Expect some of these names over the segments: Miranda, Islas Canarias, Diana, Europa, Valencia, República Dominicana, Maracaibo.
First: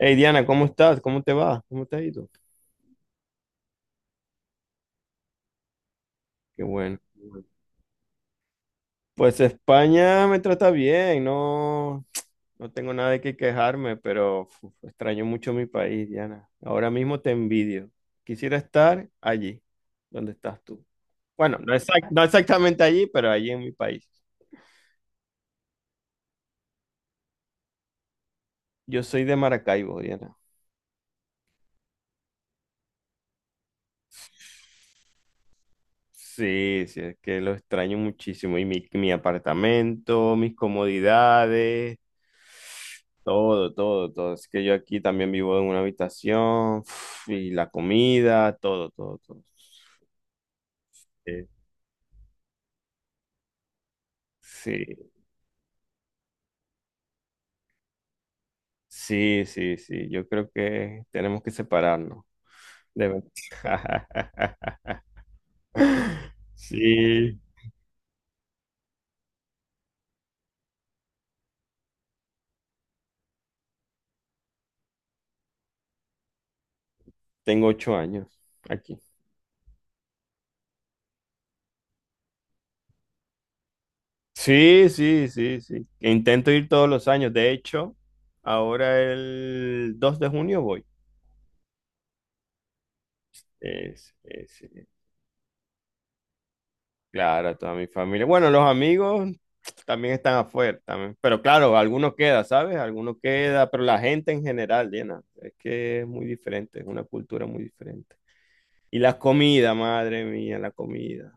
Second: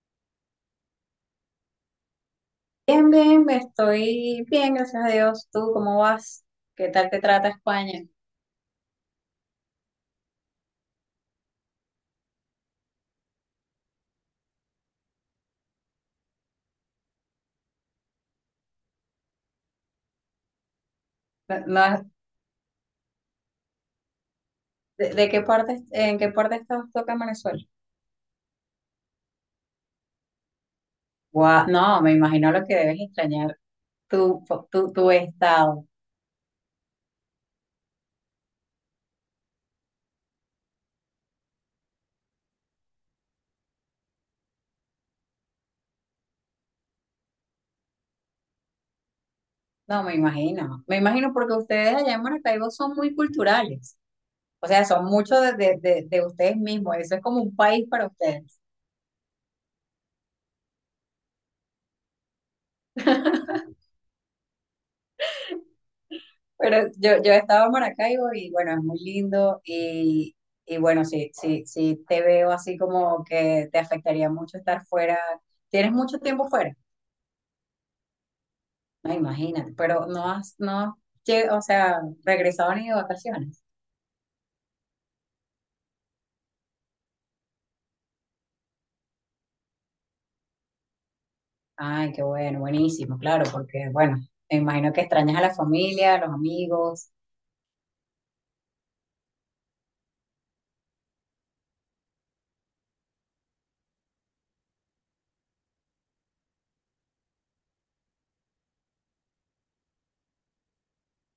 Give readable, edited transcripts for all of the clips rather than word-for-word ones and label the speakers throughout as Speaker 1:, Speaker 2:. Speaker 1: Hey Diana, ¿cómo estás? ¿Cómo te va? ¿Cómo te ha ido?
Speaker 2: Bien, bien, estoy bien, gracias a Dios. ¿Tú cómo vas?
Speaker 1: Qué
Speaker 2: ¿Qué
Speaker 1: bueno.
Speaker 2: tal te trata España?
Speaker 1: Pues España me trata bien, no, no tengo nada de qué quejarme, pero uf, extraño mucho mi país, Diana. Ahora mismo te envidio. Quisiera estar allí, donde estás tú. Bueno,
Speaker 2: No,
Speaker 1: no,
Speaker 2: no,
Speaker 1: no exactamente allí, pero allí en mi país.
Speaker 2: ¿de, qué parte, en qué parte estás tú acá en Venezuela?
Speaker 1: Yo soy de Maracaibo, Diana.
Speaker 2: Guau, no, me imagino lo que debes extrañar tu, tu estado.
Speaker 1: Sí, sí, es que lo extraño muchísimo. Y mi apartamento, mis comodidades, todo, todo, todo. Es que yo aquí también vivo en una habitación y la comida, todo, todo, todo.
Speaker 2: No, me imagino. Me imagino
Speaker 1: Eh,
Speaker 2: porque ustedes allá en Maracaibo son muy culturales. O
Speaker 1: Sí,
Speaker 2: sea, son mucho de, de ustedes mismos. Eso es como un país para ustedes.
Speaker 1: sí, sí, sí. Yo creo que tenemos que separarnos. De ver-
Speaker 2: Pero yo he
Speaker 1: Sí,
Speaker 2: estado en Maracaibo y bueno, es muy lindo y bueno, sí, sí, sí te veo así como que te afectaría mucho estar fuera. Tienes mucho tiempo fuera,
Speaker 1: tengo 8 años aquí.
Speaker 2: no, imagínate, pero no has regresado ni de vacaciones.
Speaker 1: Sí, sí, sí, sí. Intento ir todos los años. De hecho, ahora el 2 de junio voy.
Speaker 2: Ay, qué bueno, buenísimo, claro, porque
Speaker 1: Es-
Speaker 2: bueno, me
Speaker 1: es-
Speaker 2: imagino que extrañas a la familia, a los amigos.
Speaker 1: Claro, toda mi familia. Bueno, los amigos también están afuera, también. Pero claro, algunos queda, ¿sabes? Algunos queda, pero la gente en general, Diana, es que es muy diferente, es una cultura muy diferente. Y la comida, madre mía, la comida.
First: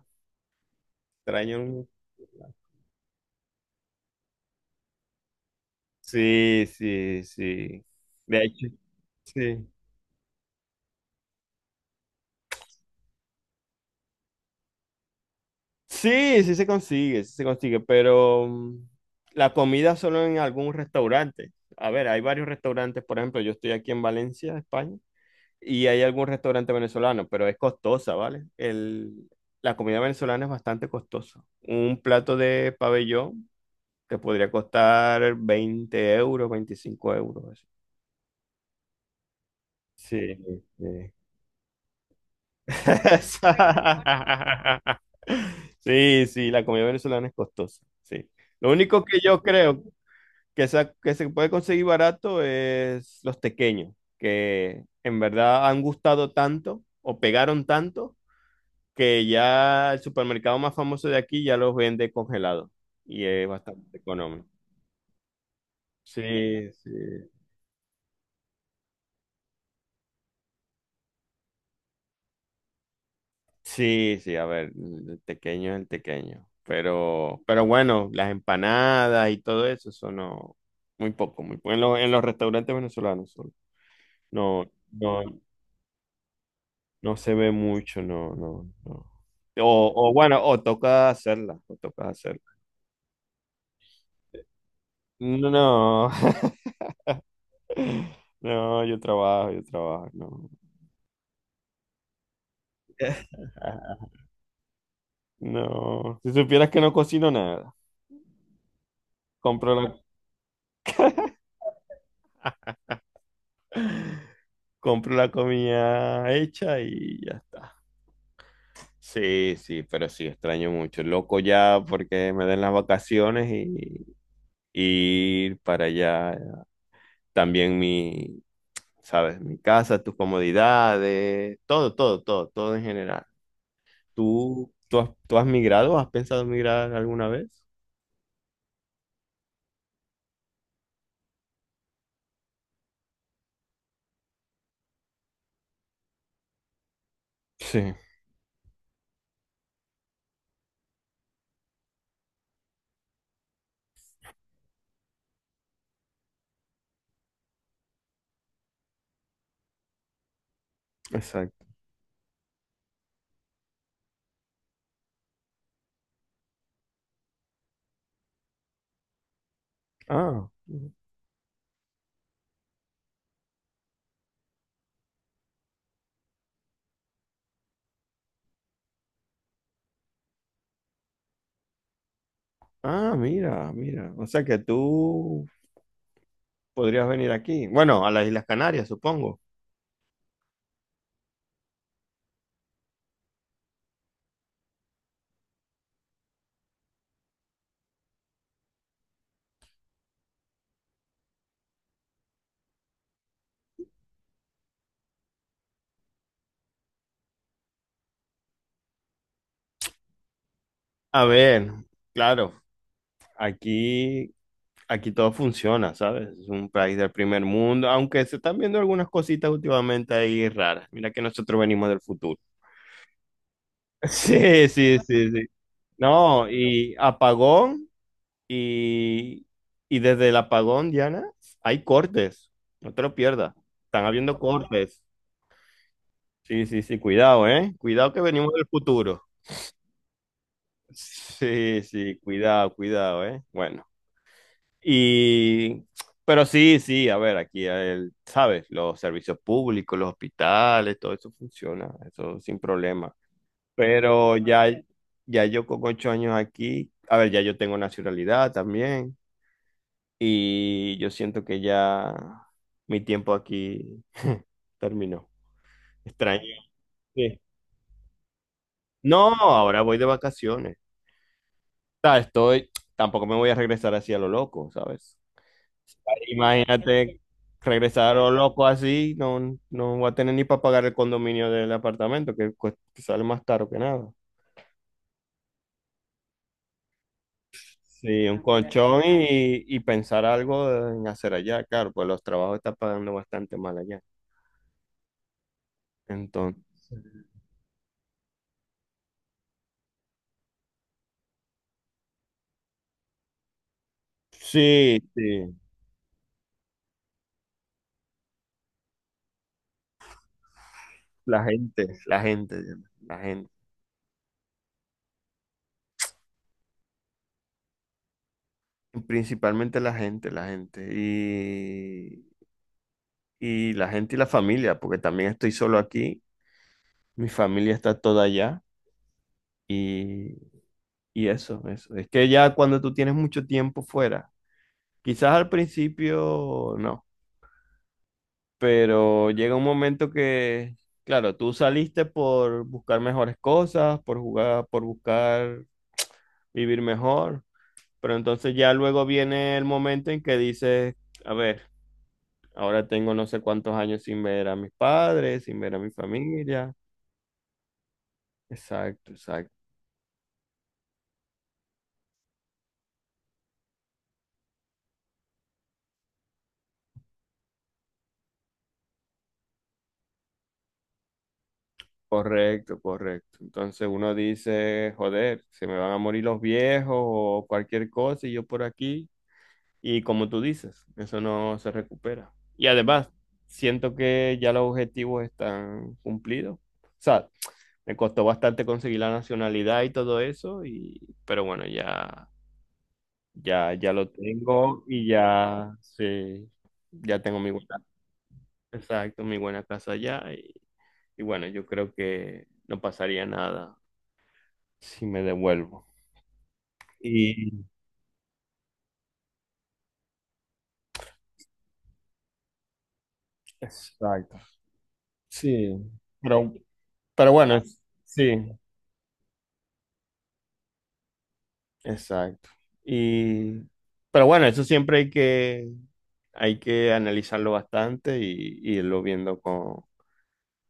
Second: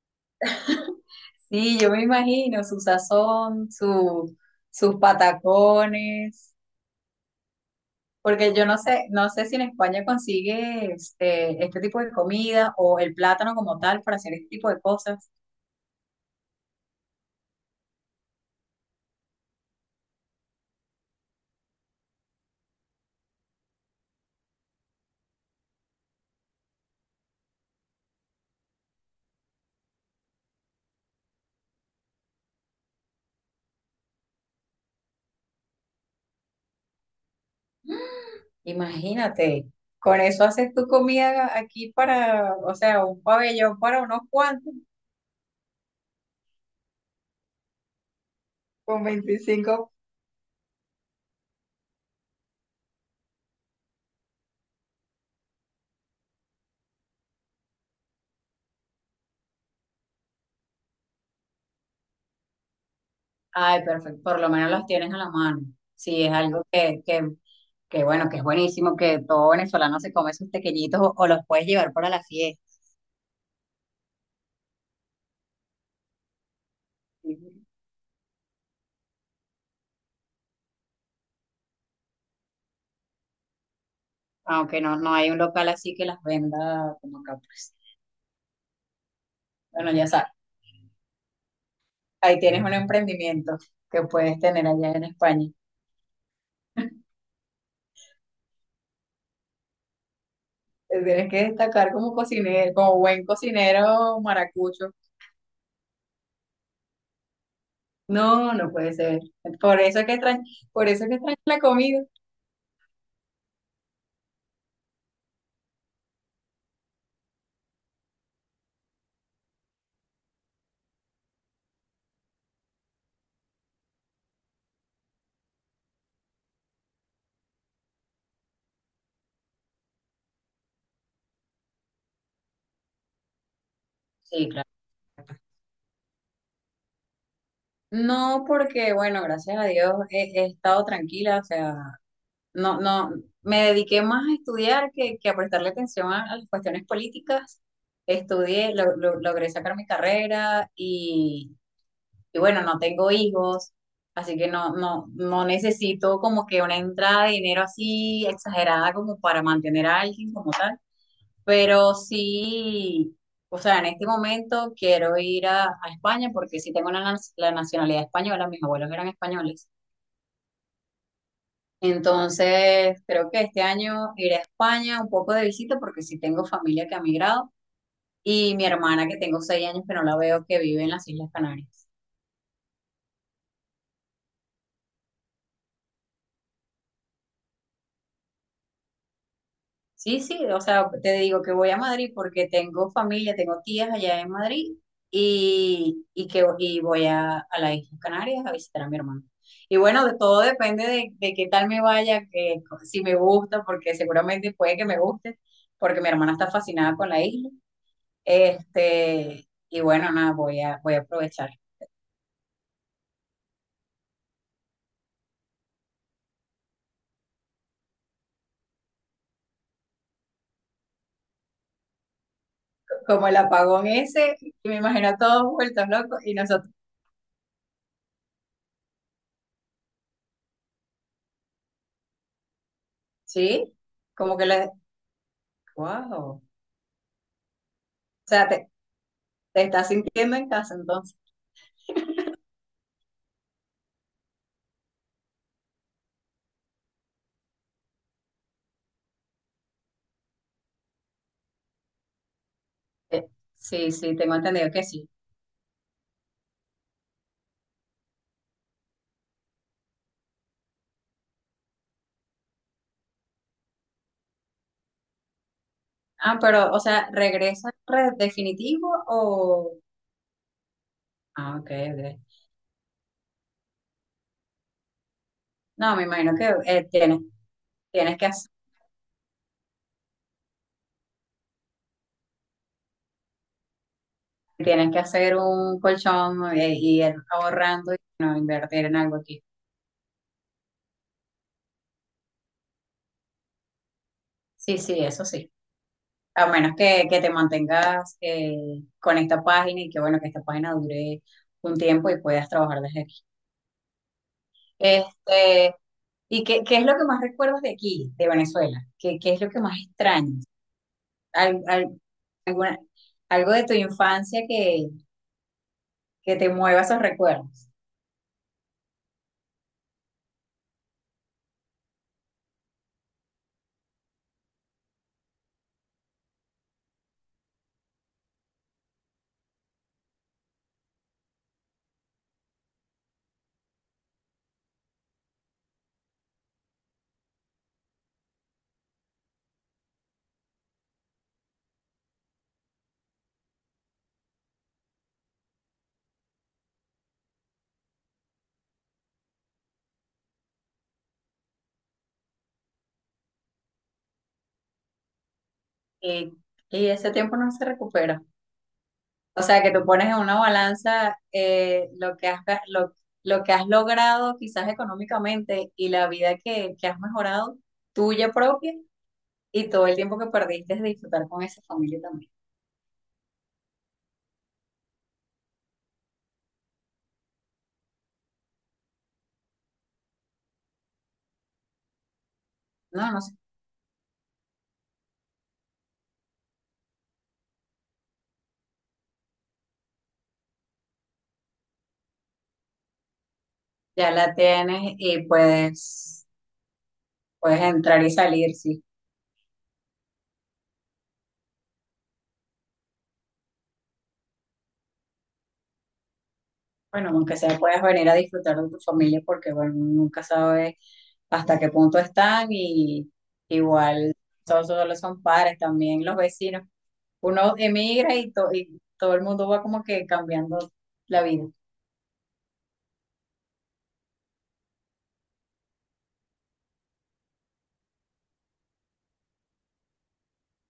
Speaker 1: Extraño.
Speaker 2: Sí,
Speaker 1: un-
Speaker 2: yo me imagino su sazón, su, sus patacones.
Speaker 1: Sí, sí, sí. De
Speaker 2: Porque yo
Speaker 1: hecho,
Speaker 2: no sé, no sé si en
Speaker 1: sí.
Speaker 2: España consigues este tipo de comida o el plátano como tal para hacer este tipo de cosas.
Speaker 1: Sí, sí se consigue, pero la comida solo en algún restaurante. A ver, hay varios restaurantes, por ejemplo, yo estoy aquí en Valencia, España, y hay algún restaurante venezolano, pero es costosa, ¿vale? La comida venezolana es bastante costosa. Un plato de pabellón te podría costar 20 euros, 25 euros, así.
Speaker 2: Imagínate, con
Speaker 1: Sí,
Speaker 2: eso haces tu
Speaker 1: sí.
Speaker 2: comida aquí para, o sea, un pabellón para unos cuantos,
Speaker 1: Sí, sí, la comida venezolana es costosa, sí. Lo
Speaker 2: con
Speaker 1: único que yo creo
Speaker 2: 25.
Speaker 1: que se puede conseguir barato es los tequeños, que en verdad han gustado tanto o pegaron tanto que ya el supermercado más famoso de aquí ya los vende congelados y es
Speaker 2: Ay,
Speaker 1: bastante
Speaker 2: perfecto, por
Speaker 1: económico.
Speaker 2: lo menos los tienes a la mano. Sí, es algo
Speaker 1: Sí, sí.
Speaker 2: que bueno, que es buenísimo, que todo venezolano se come sus tequeñitos o los puedes llevar para la fiesta.
Speaker 1: Sí, sí, a ver, el tequeño es el tequeño.
Speaker 2: Ujú.
Speaker 1: Pero bueno, las empanadas y todo eso, eso no, muy poco, muy poco. En en los restaurantes venezolanos solo. No,
Speaker 2: Aunque no, no
Speaker 1: no,
Speaker 2: hay un local así que las venda
Speaker 1: no
Speaker 2: como
Speaker 1: se
Speaker 2: acá,
Speaker 1: ve
Speaker 2: pues.
Speaker 1: mucho, no, no, no.
Speaker 2: Bueno, ya
Speaker 1: O
Speaker 2: sabes.
Speaker 1: bueno, o toca hacerla, o toca
Speaker 2: Ahí
Speaker 1: hacerla.
Speaker 2: tienes un emprendimiento que puedes tener allá en España.
Speaker 1: No, no, no, yo trabajo, no.
Speaker 2: Te Tienes que destacar como cocinero, como buen cocinero maracucho.
Speaker 1: No, si supieras que no cocino nada,
Speaker 2: No, no puede ser.
Speaker 1: compro
Speaker 2: Por eso
Speaker 1: la,
Speaker 2: es que extraño, por eso es que extraño la comida.
Speaker 1: compro la comida hecha y ya está. Sí, sí, pero sí, extraño mucho. Loco ya porque me den las vacaciones y ir para allá. También mi, sabes, mi casa, tus comodidades, todo, todo, todo, todo en general.
Speaker 2: Sí, claro.
Speaker 1: ¿Tú has migrado? ¿Has pensado migrar alguna vez?
Speaker 2: No, porque bueno, gracias a Dios he estado tranquila, o sea, no, no, me dediqué más a estudiar que a prestarle atención a las cuestiones políticas.
Speaker 1: Sí,
Speaker 2: Estudié, logré sacar mi carrera y. Y bueno, no tengo hijos, así que no, no, no necesito como que una entrada de dinero así exagerada como para mantener a alguien como tal.
Speaker 1: exacto.
Speaker 2: Pero sí, o sea, en este momento quiero ir a España porque sí tengo la nacionalidad española, mis abuelos eran españoles.
Speaker 1: Ah,
Speaker 2: Entonces, creo que este año iré a España un poco de visita porque sí tengo familia que ha migrado y mi hermana que tengo 6 años que no la veo que vive en las Islas Canarias.
Speaker 1: mira, mira. O sea que tú podrías venir aquí. Bueno, a las Islas Canarias, supongo.
Speaker 2: Sí, sí, o sea, te digo que voy a Madrid porque tengo familia, tengo tías allá en Madrid y que y voy a las Islas Canarias a visitar a mi hermano. Y bueno, de todo depende de qué tal me vaya, que si me gusta, porque seguramente puede que me guste, porque mi hermana está fascinada con la isla. Este, y bueno, nada, voy a, voy a
Speaker 1: A
Speaker 2: aprovechar.
Speaker 1: ver, claro, aquí, aquí todo funciona, ¿sabes? Es un país del primer mundo, aunque se están viendo algunas cositas últimamente ahí raras. Mira que nosotros venimos del futuro.
Speaker 2: Como el apagón ese,
Speaker 1: Sí,
Speaker 2: me
Speaker 1: sí,
Speaker 2: imagino a
Speaker 1: sí,
Speaker 2: todos
Speaker 1: sí.
Speaker 2: vueltos locos y
Speaker 1: No,
Speaker 2: nosotros,
Speaker 1: y apagón, y, y desde el apagón, Diana, hay cortes. No te lo pierdas.
Speaker 2: sí,
Speaker 1: Están
Speaker 2: como
Speaker 1: habiendo
Speaker 2: que le,
Speaker 1: cortes.
Speaker 2: wow. O
Speaker 1: Sí, sí, sí, cuidado, ¿eh? Cuidado que
Speaker 2: sea,
Speaker 1: venimos del futuro.
Speaker 2: ¿te estás sintiendo en casa entonces?
Speaker 1: Sí, sí, cuidado, cuidado, ¿eh? Bueno, y, pero sí, sí, a ver, ¿sabes? Los servicios públicos, los hospitales, todo eso funciona, eso sin problema.
Speaker 2: Eh, Sí, sí, tengo
Speaker 1: Pero ya,
Speaker 2: entendido que sí.
Speaker 1: ya yo con 8 años aquí, a ver, ya yo tengo nacionalidad también y yo siento que ya mi tiempo aquí terminó.
Speaker 2: Ah,
Speaker 1: Extraño.
Speaker 2: pero, o sea,
Speaker 1: Sí.
Speaker 2: ¿regresa definitivo
Speaker 1: No,
Speaker 2: o...?
Speaker 1: ahora voy de vacaciones.
Speaker 2: Ah, ok,
Speaker 1: Sea,
Speaker 2: ok.
Speaker 1: estoy, tampoco me voy a regresar así a lo loco, ¿sabes?
Speaker 2: No, me imagino que
Speaker 1: Imagínate
Speaker 2: tienes,
Speaker 1: regresar
Speaker 2: tienes
Speaker 1: a
Speaker 2: que
Speaker 1: lo
Speaker 2: hacer,
Speaker 1: loco así, no, no voy a tener ni para pagar el condominio del apartamento, que sale más caro que nada.
Speaker 2: tienes que hacer un colchón y ir ahorrando y
Speaker 1: Sí,
Speaker 2: no
Speaker 1: un
Speaker 2: invertir en
Speaker 1: colchón
Speaker 2: algo aquí.
Speaker 1: y pensar algo en hacer allá, claro, pues los trabajos están pagando bastante mal allá.
Speaker 2: Sí, sí, eso sí. A menos
Speaker 1: Entonces,
Speaker 2: que te mantengas con esta página y que, bueno, que esta página dure un tiempo y puedas trabajar desde.
Speaker 1: sí, sí,
Speaker 2: Este, ¿y qué, qué es lo que más recuerdas de aquí, de Venezuela? ¿Qué, qué es lo que más extrañas?
Speaker 1: la
Speaker 2: Al-
Speaker 1: gente,
Speaker 2: al-
Speaker 1: la gente,
Speaker 2: alguna-
Speaker 1: la gente,
Speaker 2: algo de tu infancia que te mueva esos recuerdos.
Speaker 1: principalmente la gente, y la gente y la familia, porque también estoy solo aquí, mi familia está toda allá y, y eso, eso. Es que ya cuando tú tienes mucho tiempo fuera, quizás al principio no, pero llega un momento que, claro, tú saliste por buscar mejores cosas, por jugar, por buscar vivir mejor, pero entonces ya luego viene el momento en que dices, a ver, ahora tengo no sé cuántos años sin ver a mis padres, sin ver a mi
Speaker 2: Y,
Speaker 1: familia.
Speaker 2: y ese tiempo no se recupera.
Speaker 1: Exacto,
Speaker 2: O
Speaker 1: exacto.
Speaker 2: sea, que tú pones en una balanza lo que has, lo que has logrado quizás económicamente y la vida que has mejorado, tuya propia, y todo el tiempo que perdiste de disfrutar con esa familia también.
Speaker 1: Correcto, correcto. Entonces uno dice, joder, se me van a morir los viejos o cualquier cosa y yo por aquí. Y como tú dices, eso no se recupera. Y
Speaker 2: No,
Speaker 1: además,
Speaker 2: no sé,
Speaker 1: siento que ya los objetivos están cumplidos. O sea, me costó bastante conseguir la nacionalidad y todo eso, y, pero bueno, ya, ya, ya lo
Speaker 2: ya la
Speaker 1: tengo
Speaker 2: tienes
Speaker 1: y
Speaker 2: y
Speaker 1: ya, sí,
Speaker 2: puedes.
Speaker 1: ya tengo mi
Speaker 2: Puedes
Speaker 1: buena,
Speaker 2: entrar y salir, sí.
Speaker 1: exacto, mi buena casa allá y bueno, yo creo que no pasaría nada si me devuelvo.
Speaker 2: Bueno, aunque sea
Speaker 1: Y
Speaker 2: puedes venir a disfrutar de tu familia porque, bueno, nunca sabes hasta qué punto están y igual
Speaker 1: exacto.
Speaker 2: todos solo son padres,
Speaker 1: Sí,
Speaker 2: también los
Speaker 1: pero,
Speaker 2: vecinos.
Speaker 1: pero
Speaker 2: Uno
Speaker 1: bueno,
Speaker 2: emigra y,
Speaker 1: sí,
Speaker 2: y todo el mundo va como que cambiando la vida.
Speaker 1: exacto. Y pero bueno, eso siempre hay que analizarlo bastante y irlo viendo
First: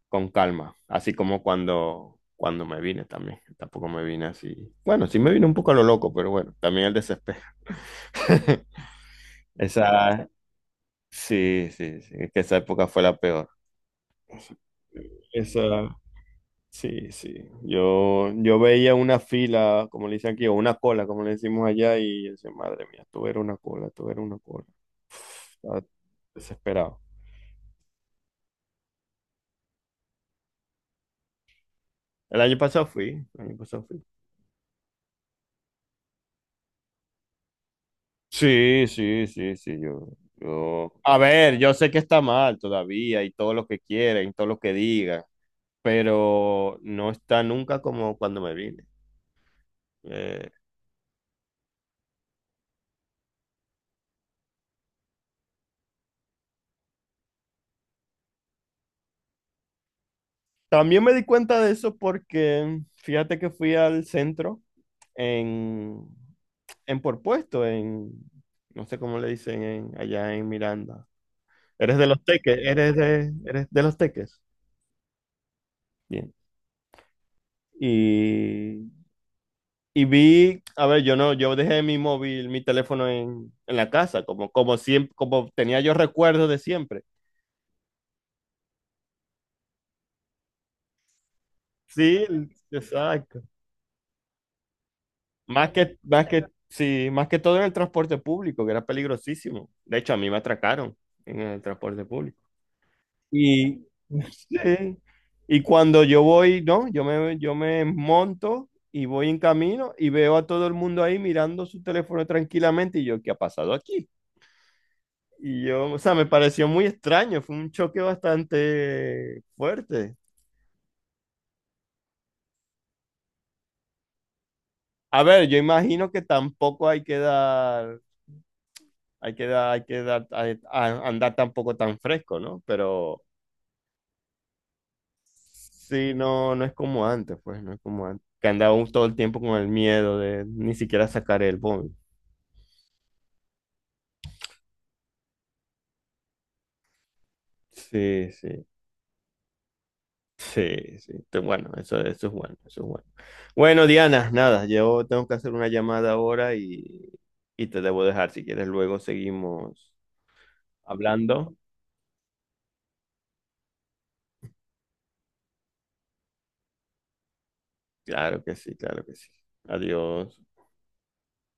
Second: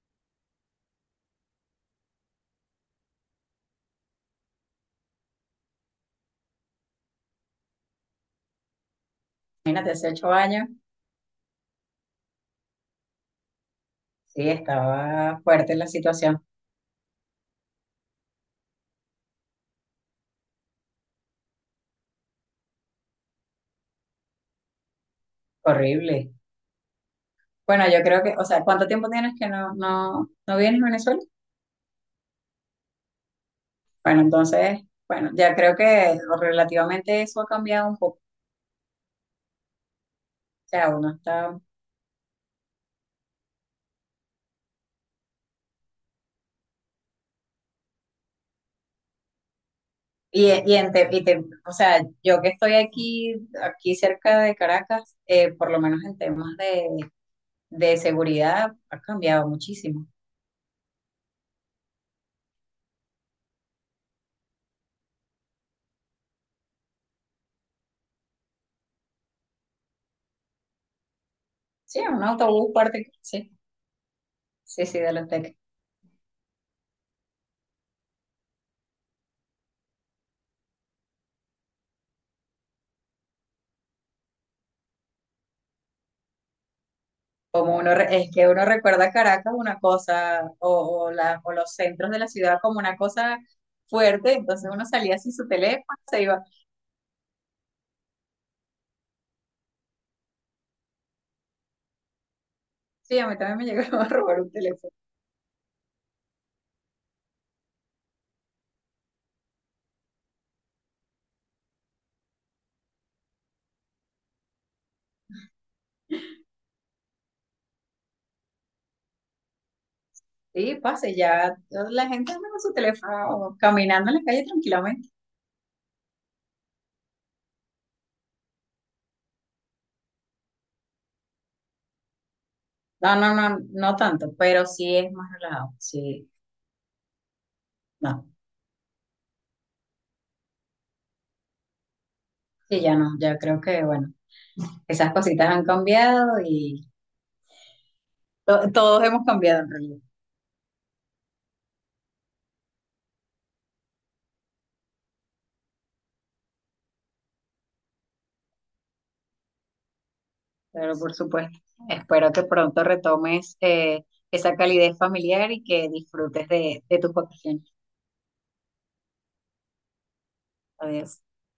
Speaker 1: con calma, así como cuando me vine también. Tampoco me vine así. Bueno, sí me vine un poco a lo loco, pero bueno, también el desespero.
Speaker 2: Imagínate, hace
Speaker 1: Esa
Speaker 2: 8 años,
Speaker 1: sí, sí, sí, es que esa época fue la peor.
Speaker 2: sí, estaba
Speaker 1: Esa
Speaker 2: fuerte la situación,
Speaker 1: Sí, sí. Yo veía una fila, como le dicen aquí, o una cola, como le decimos allá, y yo decía, madre mía, esto era una cola, esto era una cola. Estaba
Speaker 2: horrible.
Speaker 1: desesperado.
Speaker 2: Bueno, yo creo que, o sea, ¿cuánto tiempo tienes que no, no, no vienes a Venezuela?
Speaker 1: El año pasado fui, el año pasado fui.
Speaker 2: Bueno, entonces, bueno, ya creo que relativamente eso ha cambiado un poco.
Speaker 1: Sí, sí, sí, sí,
Speaker 2: O sea,
Speaker 1: yo...
Speaker 2: uno
Speaker 1: A ver,
Speaker 2: está.
Speaker 1: yo sé que está mal todavía y todo lo que quieren, y todo lo que digan, pero no está nunca como cuando me vine.
Speaker 2: Y,
Speaker 1: Eh,
Speaker 2: y, en Te- y Te- o sea, yo que estoy aquí, aquí cerca de Caracas, por lo menos en temas de seguridad, ha cambiado muchísimo.
Speaker 1: también me di cuenta de eso porque fíjate que fui al centro en, en por puesto, en, no sé cómo le dicen allá en Miranda. Eres
Speaker 2: Sí,
Speaker 1: de los
Speaker 2: un
Speaker 1: Teques,
Speaker 2: autobús parte, sí,
Speaker 1: eres de los Teques.
Speaker 2: sí, sí, de los teques.
Speaker 1: Bien. Y, y vi, a ver, yo no, yo dejé mi móvil, mi teléfono en la casa, como, como siempre, como tenía yo recuerdos de siempre.
Speaker 2: Como uno, es que uno recuerda Caracas una cosa, o, o los centros de
Speaker 1: Sí,
Speaker 2: la ciudad como una cosa
Speaker 1: exacto.
Speaker 2: fuerte, entonces uno salía sin su teléfono, se iba,
Speaker 1: Sí, más que todo en el transporte público, que era peligrosísimo. De hecho, a mí me atracaron en el transporte público.
Speaker 2: sí, a mí también me
Speaker 1: Y,
Speaker 2: llegaron a robar un teléfono.
Speaker 1: sí, y cuando yo voy, ¿no? Yo me monto y voy en camino y veo a todo el mundo ahí mirando su teléfono tranquilamente y yo, ¿qué ha pasado aquí? Y yo, o sea, me pareció muy extraño, fue un choque bastante fuerte.
Speaker 2: Sí, pase, ya la gente anda con su teléfono caminando en la calle tranquilamente.
Speaker 1: A ver, yo imagino que tampoco hay que hay que dar, andar tampoco tan fresco, ¿no?
Speaker 2: No,
Speaker 1: Pero...
Speaker 2: no, no, no tanto, pero sí es más relajado.
Speaker 1: Sí,
Speaker 2: Sí,
Speaker 1: no, no es como antes, pues, no es como antes.
Speaker 2: no,
Speaker 1: Que andábamos todo el tiempo con el miedo de ni siquiera sacar el móvil.
Speaker 2: sí, ya no, ya creo que, bueno, esas cositas han cambiado y
Speaker 1: Sí, sí,
Speaker 2: todos hemos cambiado en realidad.
Speaker 1: sí, sí. Bueno, eso es bueno, eso es bueno. Bueno, Diana, nada, yo tengo que hacer una llamada ahora y te debo dejar. Si quieres, luego seguimos
Speaker 2: Pero por
Speaker 1: hablando.
Speaker 2: supuesto, espero que pronto retomes esa calidez familiar y que disfrutes de tus vacaciones.
Speaker 1: Claro que sí, claro que sí. Adiós.
Speaker 2: Adiós.